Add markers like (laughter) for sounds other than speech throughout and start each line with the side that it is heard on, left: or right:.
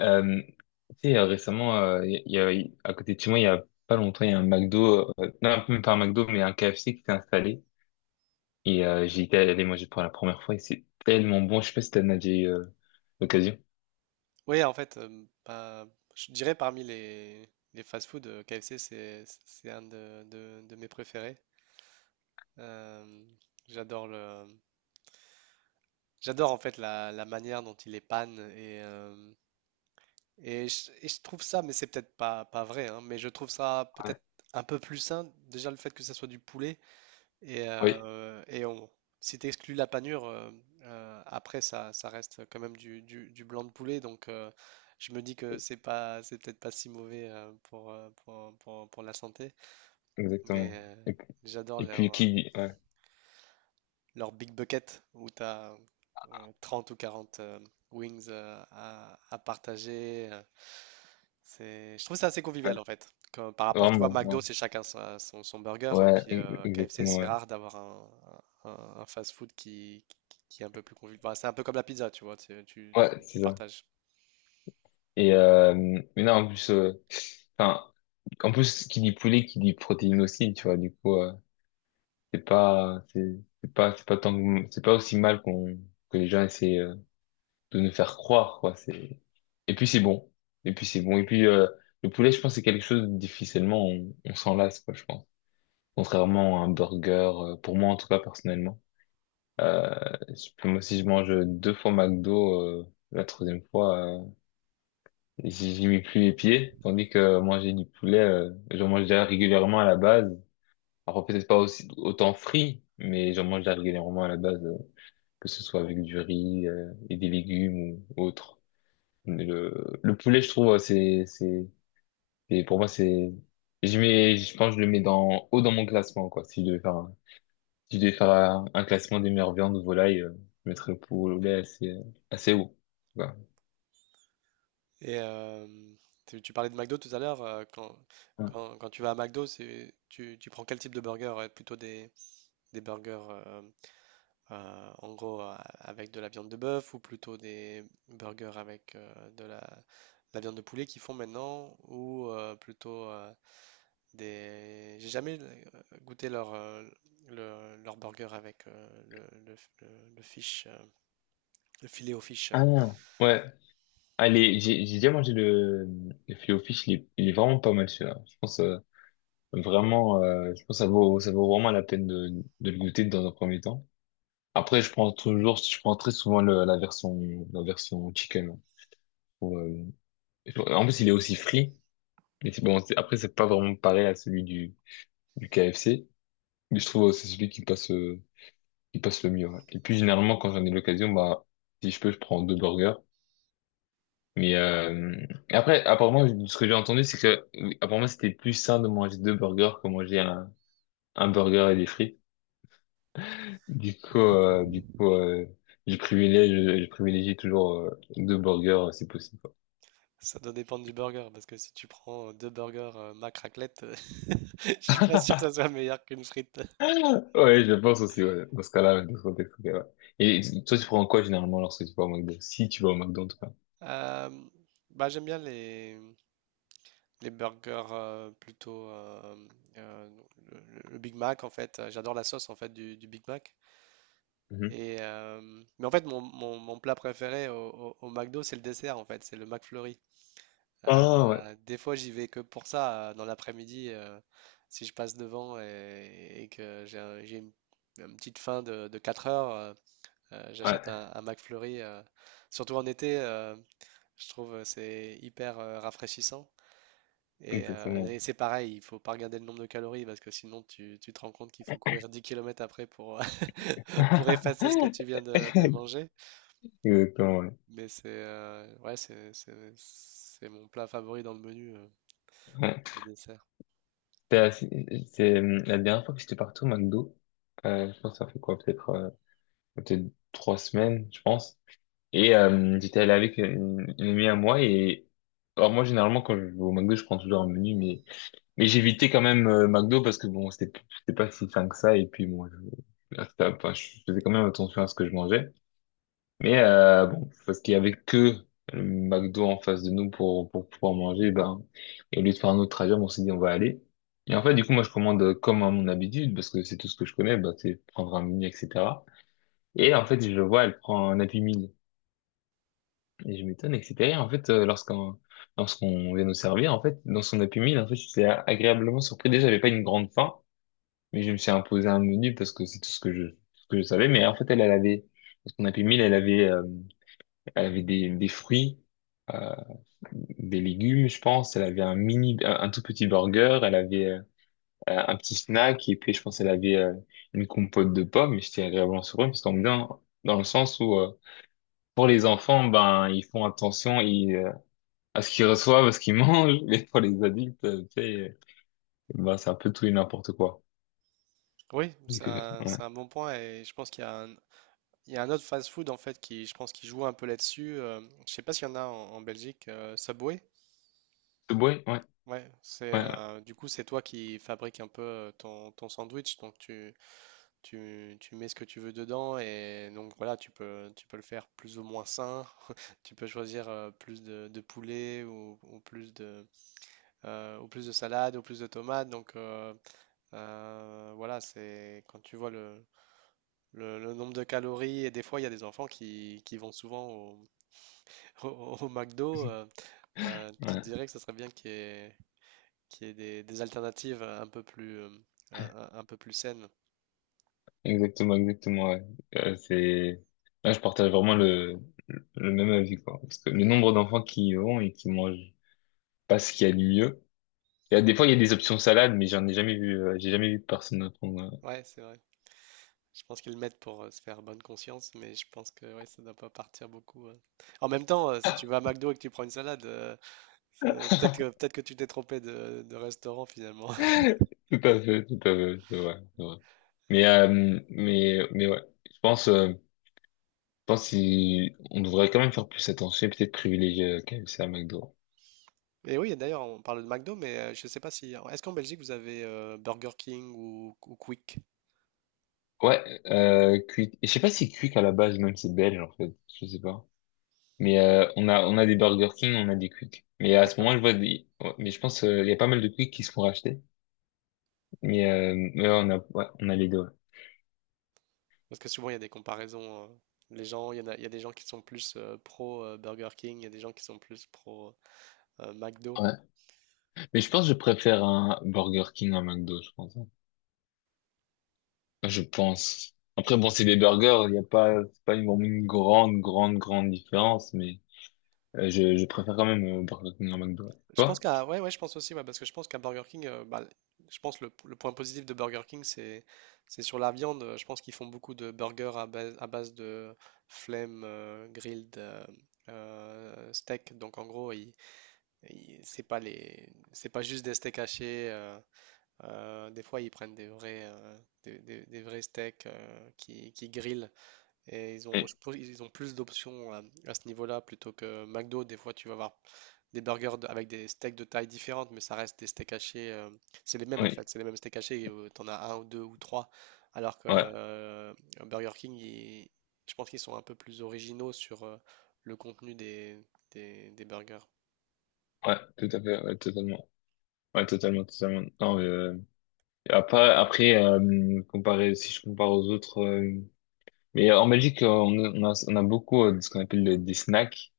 left: Euh, tu sais, récemment, à côté de chez moi, il y a pas longtemps, il y a un McDo, non, même pas un McDo, mais un KFC qui s'est installé. Et j'y étais allé manger pour la première fois et c'est tellement bon. Je sais pas si t'as déjà eu l'occasion.
right: Oui, en fait, je dirais parmi les fast-food, KFC, c'est un de mes préférés. Euh, j'adore le, j'adore en fait la manière dont il est panne et je trouve ça, mais c'est peut-être pas vrai, hein, mais je trouve ça
left: Ouais.
right: peut-être un peu plus sain. Déjà le fait que ça soit du poulet,
left: Oui,
right: et on, si tu exclues la panure, après ça, ça reste quand même du blanc de poulet. Je me dis que c'est pas, c'est peut-être pas si mauvais pour, pour la santé. Mais
left: exactement.
right: euh,
left: Et puis,
right: j'adore leur,
left: ouais,
right: Leur big bucket où tu as 30 ou 40 wings à partager. C'est, je trouve ça assez
left: ouais,
right: convivial en fait. Comme par rapport, tu vois,
left: vraiment, ouais,
right: McDo, c'est chacun son burger, et
left: ouais,
right: puis KFC,
left: exactement,
right: c'est
left: ouais.
right: rare d'avoir un fast-food qui est un peu plus convivial. Bah, c'est un peu comme la pizza, tu vois,
left: Ouais,
right: tu
left: c'est ça.
right: partages.
left: Et mais non, en plus, enfin, en plus, qui dit poulet, qui dit protéines aussi, tu vois, du coup, c'est pas c'est c'est pas c'est pas aussi mal qu'on que les gens essaient de nous faire croire, quoi. C'est Et puis c'est bon, et puis le poulet, je pense, c'est quelque chose difficilement on s'en lasse, quoi, je pense. Contrairement à un burger, pour moi en tout cas, personnellement, euh, moi, si je mange deux fois McDo, la troisième fois, j'y mets plus les pieds, tandis que manger du poulet, j'en mange déjà régulièrement à la base. Alors peut-être pas aussi autant frit, mais j'en mange déjà régulièrement à la base. Que ce soit avec du riz, et des légumes ou autre. Mais le poulet, je trouve, pour moi, je mets, je pense, que je le mets haut dans mon classement, quoi. Si je devais faire un, si je devais faire un classement des meilleures viandes ou volailles, je mettrais le poulet assez haut. Voilà.
right: Et euh, tu parlais de McDo tout à l'heure, quand tu vas à McDo, tu prends quel type de burger? Plutôt des burgers en gros avec de la viande de bœuf ou plutôt des burgers avec la viande de poulet qu'ils font maintenant ou plutôt des... J'ai jamais goûté leur burger avec le fish, le filet au fish.
left: Ah, ouais. Allez, j'ai déjà mangé le filet au fish. Il est il est, vraiment pas mal, celui-là. Je pense, vraiment, je pense que ça vaut vraiment la peine de le goûter dans un premier temps. Après, je prends très souvent la version chicken. Pour, euh, En plus, il est aussi frit. Mais c'est bon, après, c'est pas vraiment pareil à celui du KFC. Mais je trouve que c'est celui qui passe le mieux. Ouais. Et puis, généralement, quand j'en ai l'occasion, bah, si je peux, je prends deux burgers. Mais euh, et après, apparemment, ce que j'ai entendu, c'est que, apparemment, c'était plus sain de manger deux burgers que manger un burger et des frites. Du coup, je privilégie toujours, deux burgers, si possible.
right: Ça doit dépendre du burger parce que si tu prends deux burgers mac raclette, (laughs) je suis pas sûr que ça soit meilleur qu'une frite.
left: Ouais, je pense aussi, ouais. Dans ce cas-là, dans ce contexte, ok, ouais. Et toi, tu prends quoi généralement lorsque tu vas au McDo? Si tu vas au McDo, en tout cas.
right: Euh, Bah, les burgers euh, le Big Mac en fait. J'adore la sauce en fait du Big Mac.
left: Mhm.
right: Et euh, mais en fait mon plat préféré au McDo c'est le dessert en fait, c'est le McFlurry.
left: Ah, ouais.
right: Des fois j'y vais que pour ça dans l'après-midi, si je passe devant et que j'ai une petite faim de 4 heures, j'achète
left: Ouais,
right: un McFlurry. Surtout en été, je trouve c'est hyper rafraîchissant.
left: exactement.
right: Et c'est pareil, il faut pas regarder le nombre de calories parce que sinon tu, tu te rends compte qu'il faut courir 10 kilomètres après pour, (laughs) pour effacer ce que tu viens
left: (laughs)
right: de manger.
left: Exactement, ouais.
right: Mais c'est ouais, c'est mon plat favori dans le menu,
left: Ouais.
right: le dessert.
left: C'était assez- C'est, la dernière fois que j'étais parti au McDo. Je pense que ça fait quoi? Peut-être trois semaines, je pense. Et j'étais allé avec une amie à moi. Et alors moi, généralement, quand je vais au McDo, je prends toujours un menu, mais... Mais j'évitais quand même, McDo, parce que bon, c'était pas si fin que ça, et puis bon, enfin, je faisais quand même attention à ce que je mangeais. Mais bon, parce qu'il y avait que le McDo en face de nous pour pouvoir manger, eh ben, et au lieu de faire un autre trajet, on s'est dit on va aller. Et en fait, du coup, moi je commande, comme à mon habitude, parce que c'est tout ce que je connais, ben, c'est prendre un menu, etc. Et en fait, je le vois, elle prend un Happy Meal, et je m'étonne, etc. Et en fait, lorsqu'on vient nous servir, en fait, dans son Happy Meal, en fait, j'étais agréablement surpris. Déjà, j'avais pas une grande faim. Mais je me suis imposé un menu parce que c'est tout ce ce que je savais. Mais en fait, dans son Happy Meal, elle avait des fruits, euh, des légumes, je pense. Elle avait un tout petit burger. Elle avait un petit snack. Et puis, je pense, elle avait, une compote de pommes. Et j'étais agréablement surpris, parce qu'en bien, dans le sens où, pour les enfants, ben, ils font attention, à ce qu'ils reçoivent, à ce qu'ils mangent. (laughs) Mais pour les adultes, tu sais, ben, c'est un peu tout et n'importe quoi.
right: Oui, c'est
left: Donc, ouais.
right: c'est un bon point et je pense qu'il y a il y a un autre fast-food en fait qui, je pense, qui joue un peu là-dessus. Je sais pas s'il y en a en Belgique, Subway.
left: Subway, ouais,
right: Ouais, c'est
left: ouais, ouais.
right: du coup c'est toi qui fabrique un peu ton sandwich, donc tu, tu mets ce que tu veux dedans et donc voilà, tu peux le faire plus ou moins sain. (laughs) Tu peux choisir plus de poulet ou plus de salade ou plus de tomates. Voilà, c'est quand tu vois le nombre de calories et des fois il y a des enfants qui vont souvent au, (laughs) au, au McDo.
left: (laughs)
right: Tu te
left: Ouais.
right: dirais que ça serait bien qu'il y ait des alternatives un peu plus, un peu plus saines.
left: Exactement, exactement, ouais. Euh, c'est, Là, je partage vraiment le même avis, quoi. Parce que le nombre d'enfants qui y vont et qui mangent pas ce qu'il y a de mieux. Des fois, il y a des options salades, mais j'ai jamais vu personne apprendre.
right: Ouais, c'est vrai. Je pense qu'ils le mettent pour se faire bonne conscience, mais je pense que ouais, ça doit pas partir beaucoup. En même temps, si tu vas à McDo et que tu prends une salade, c'est peut-être que tu t'es trompé de restaurant finalement. (laughs)
left: Tout à fait, c'est vrai, c'est vrai. Mais, euh, mais ouais. Je pense, on devrait quand même faire plus attention et peut-être privilégier, KFC à McDo.
right: Et oui, et d'ailleurs, on parle de McDo, mais je sais pas si est-ce qu'en Belgique vous avez Burger King ou Quick?
left: Ouais, cuit, et je sais pas si cuit à la base, même c'est belge, en fait. Je sais pas. Mais on a des Burger King, on a des Quick. Mais à ce
right: D'accord.
left: moment, je vois des. Ouais, mais je pense, il y a pas mal de Quick qui se font racheter. Mais ouais, on a les deux. Ouais.
right: Parce que souvent il y a des comparaisons. Les gens, il y en a, il y a des gens qui sont plus pro Burger King, il y a des gens qui sont plus pro McDo.
left: Ouais. Mais je pense que je préfère un Burger King à un McDo, je pense, hein. Enfin, je pense. Après bon, c'est des burgers, il y a pas c'est pas une grande grande grande différence, mais je préfère quand même, Burger King à McDo. Ouais.
right: Je pense
left: Toi?
right: qu'à ouais, ouais, je pense aussi ouais, parce que je pense qu'à Burger King, bah, je pense le point positif de Burger King, c'est sur la viande. Je pense qu'ils font beaucoup de burgers à base de flame grilled steak. Donc en gros, c'est pas les c'est pas juste des steaks hachés. Des fois, ils prennent des vrais des vrais steaks qui grillent. Et ils ont,
left: Oui.
right: je pense, ils ont plus d'options à ce niveau-là plutôt que McDo. Des fois, tu vas avoir des burgers avec des steaks de taille différente, mais ça reste des steaks hachés. C'est les mêmes en
left: Oui.
right: fait, c'est les mêmes steaks hachés. T'en as un ou deux ou trois. Alors que
left: Ouais.
right: Burger King, je pense qu'ils sont un peu plus originaux sur le contenu des burgers.
left: Ouais. Tout à fait. Ouais, totalement. Ouais, totalement, totalement. Non, mais, après, comparé, si je compare aux autres. Mais en Belgique, on a beaucoup, de ce qu'on appelle des snacks.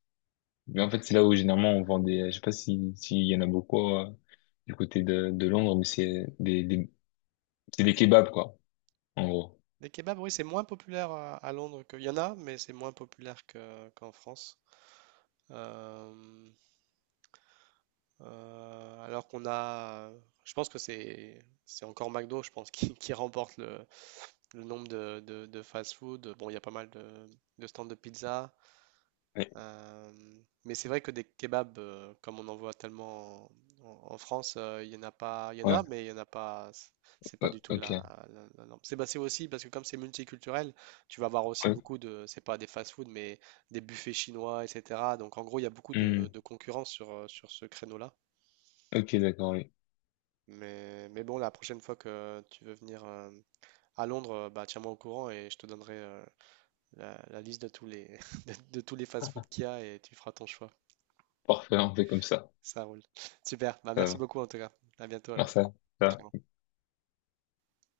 left: Mais en fait, c'est là où généralement on vend des. Je sais pas si s'il y en a beaucoup, du côté de Londres, mais c'est des kebabs, quoi, en gros.
right: Des kebabs, oui, c'est moins populaire à Londres qu'il y en a, mais c'est moins populaire qu'en France. Euh, Euh, alors qu'on a, je pense que c'est encore McDo, je pense, (laughs) qui remporte le nombre de fast-food. Bon, il y a pas mal de stands de pizza,
left: Oui.
right: euh, mais c'est vrai que des kebabs, comme on en voit tellement en, France, il y en a pas, il y en
left: Ouais.
right: a, mais il y en a pas. C'est pas
left: Ouais,
right: du tout
left: ok.
right: la norme. C'est bah, c'est aussi parce que comme c'est multiculturel, tu vas avoir aussi
left: Ouais.
right: beaucoup de, c'est pas des fast-food, mais des buffets chinois, etc. Donc en gros, il y a beaucoup
left: Hmm.
right: de concurrence sur sur ce créneau-là.
left: Ok, d'accord. Oui.
right: Mais bon, la prochaine fois que tu veux venir à Londres, bah, tiens-moi au courant et je te donnerai la liste de tous les, (laughs) de tous les fast-food qu'il y a et tu feras ton choix.
left: Parfait. On fait comme ça.
right: Ça roule. Super. Bah,
left: Ça
right: merci
left: va.
right: beaucoup en tout cas. À bientôt
left: Merci.
right: alors.
left: Ça va.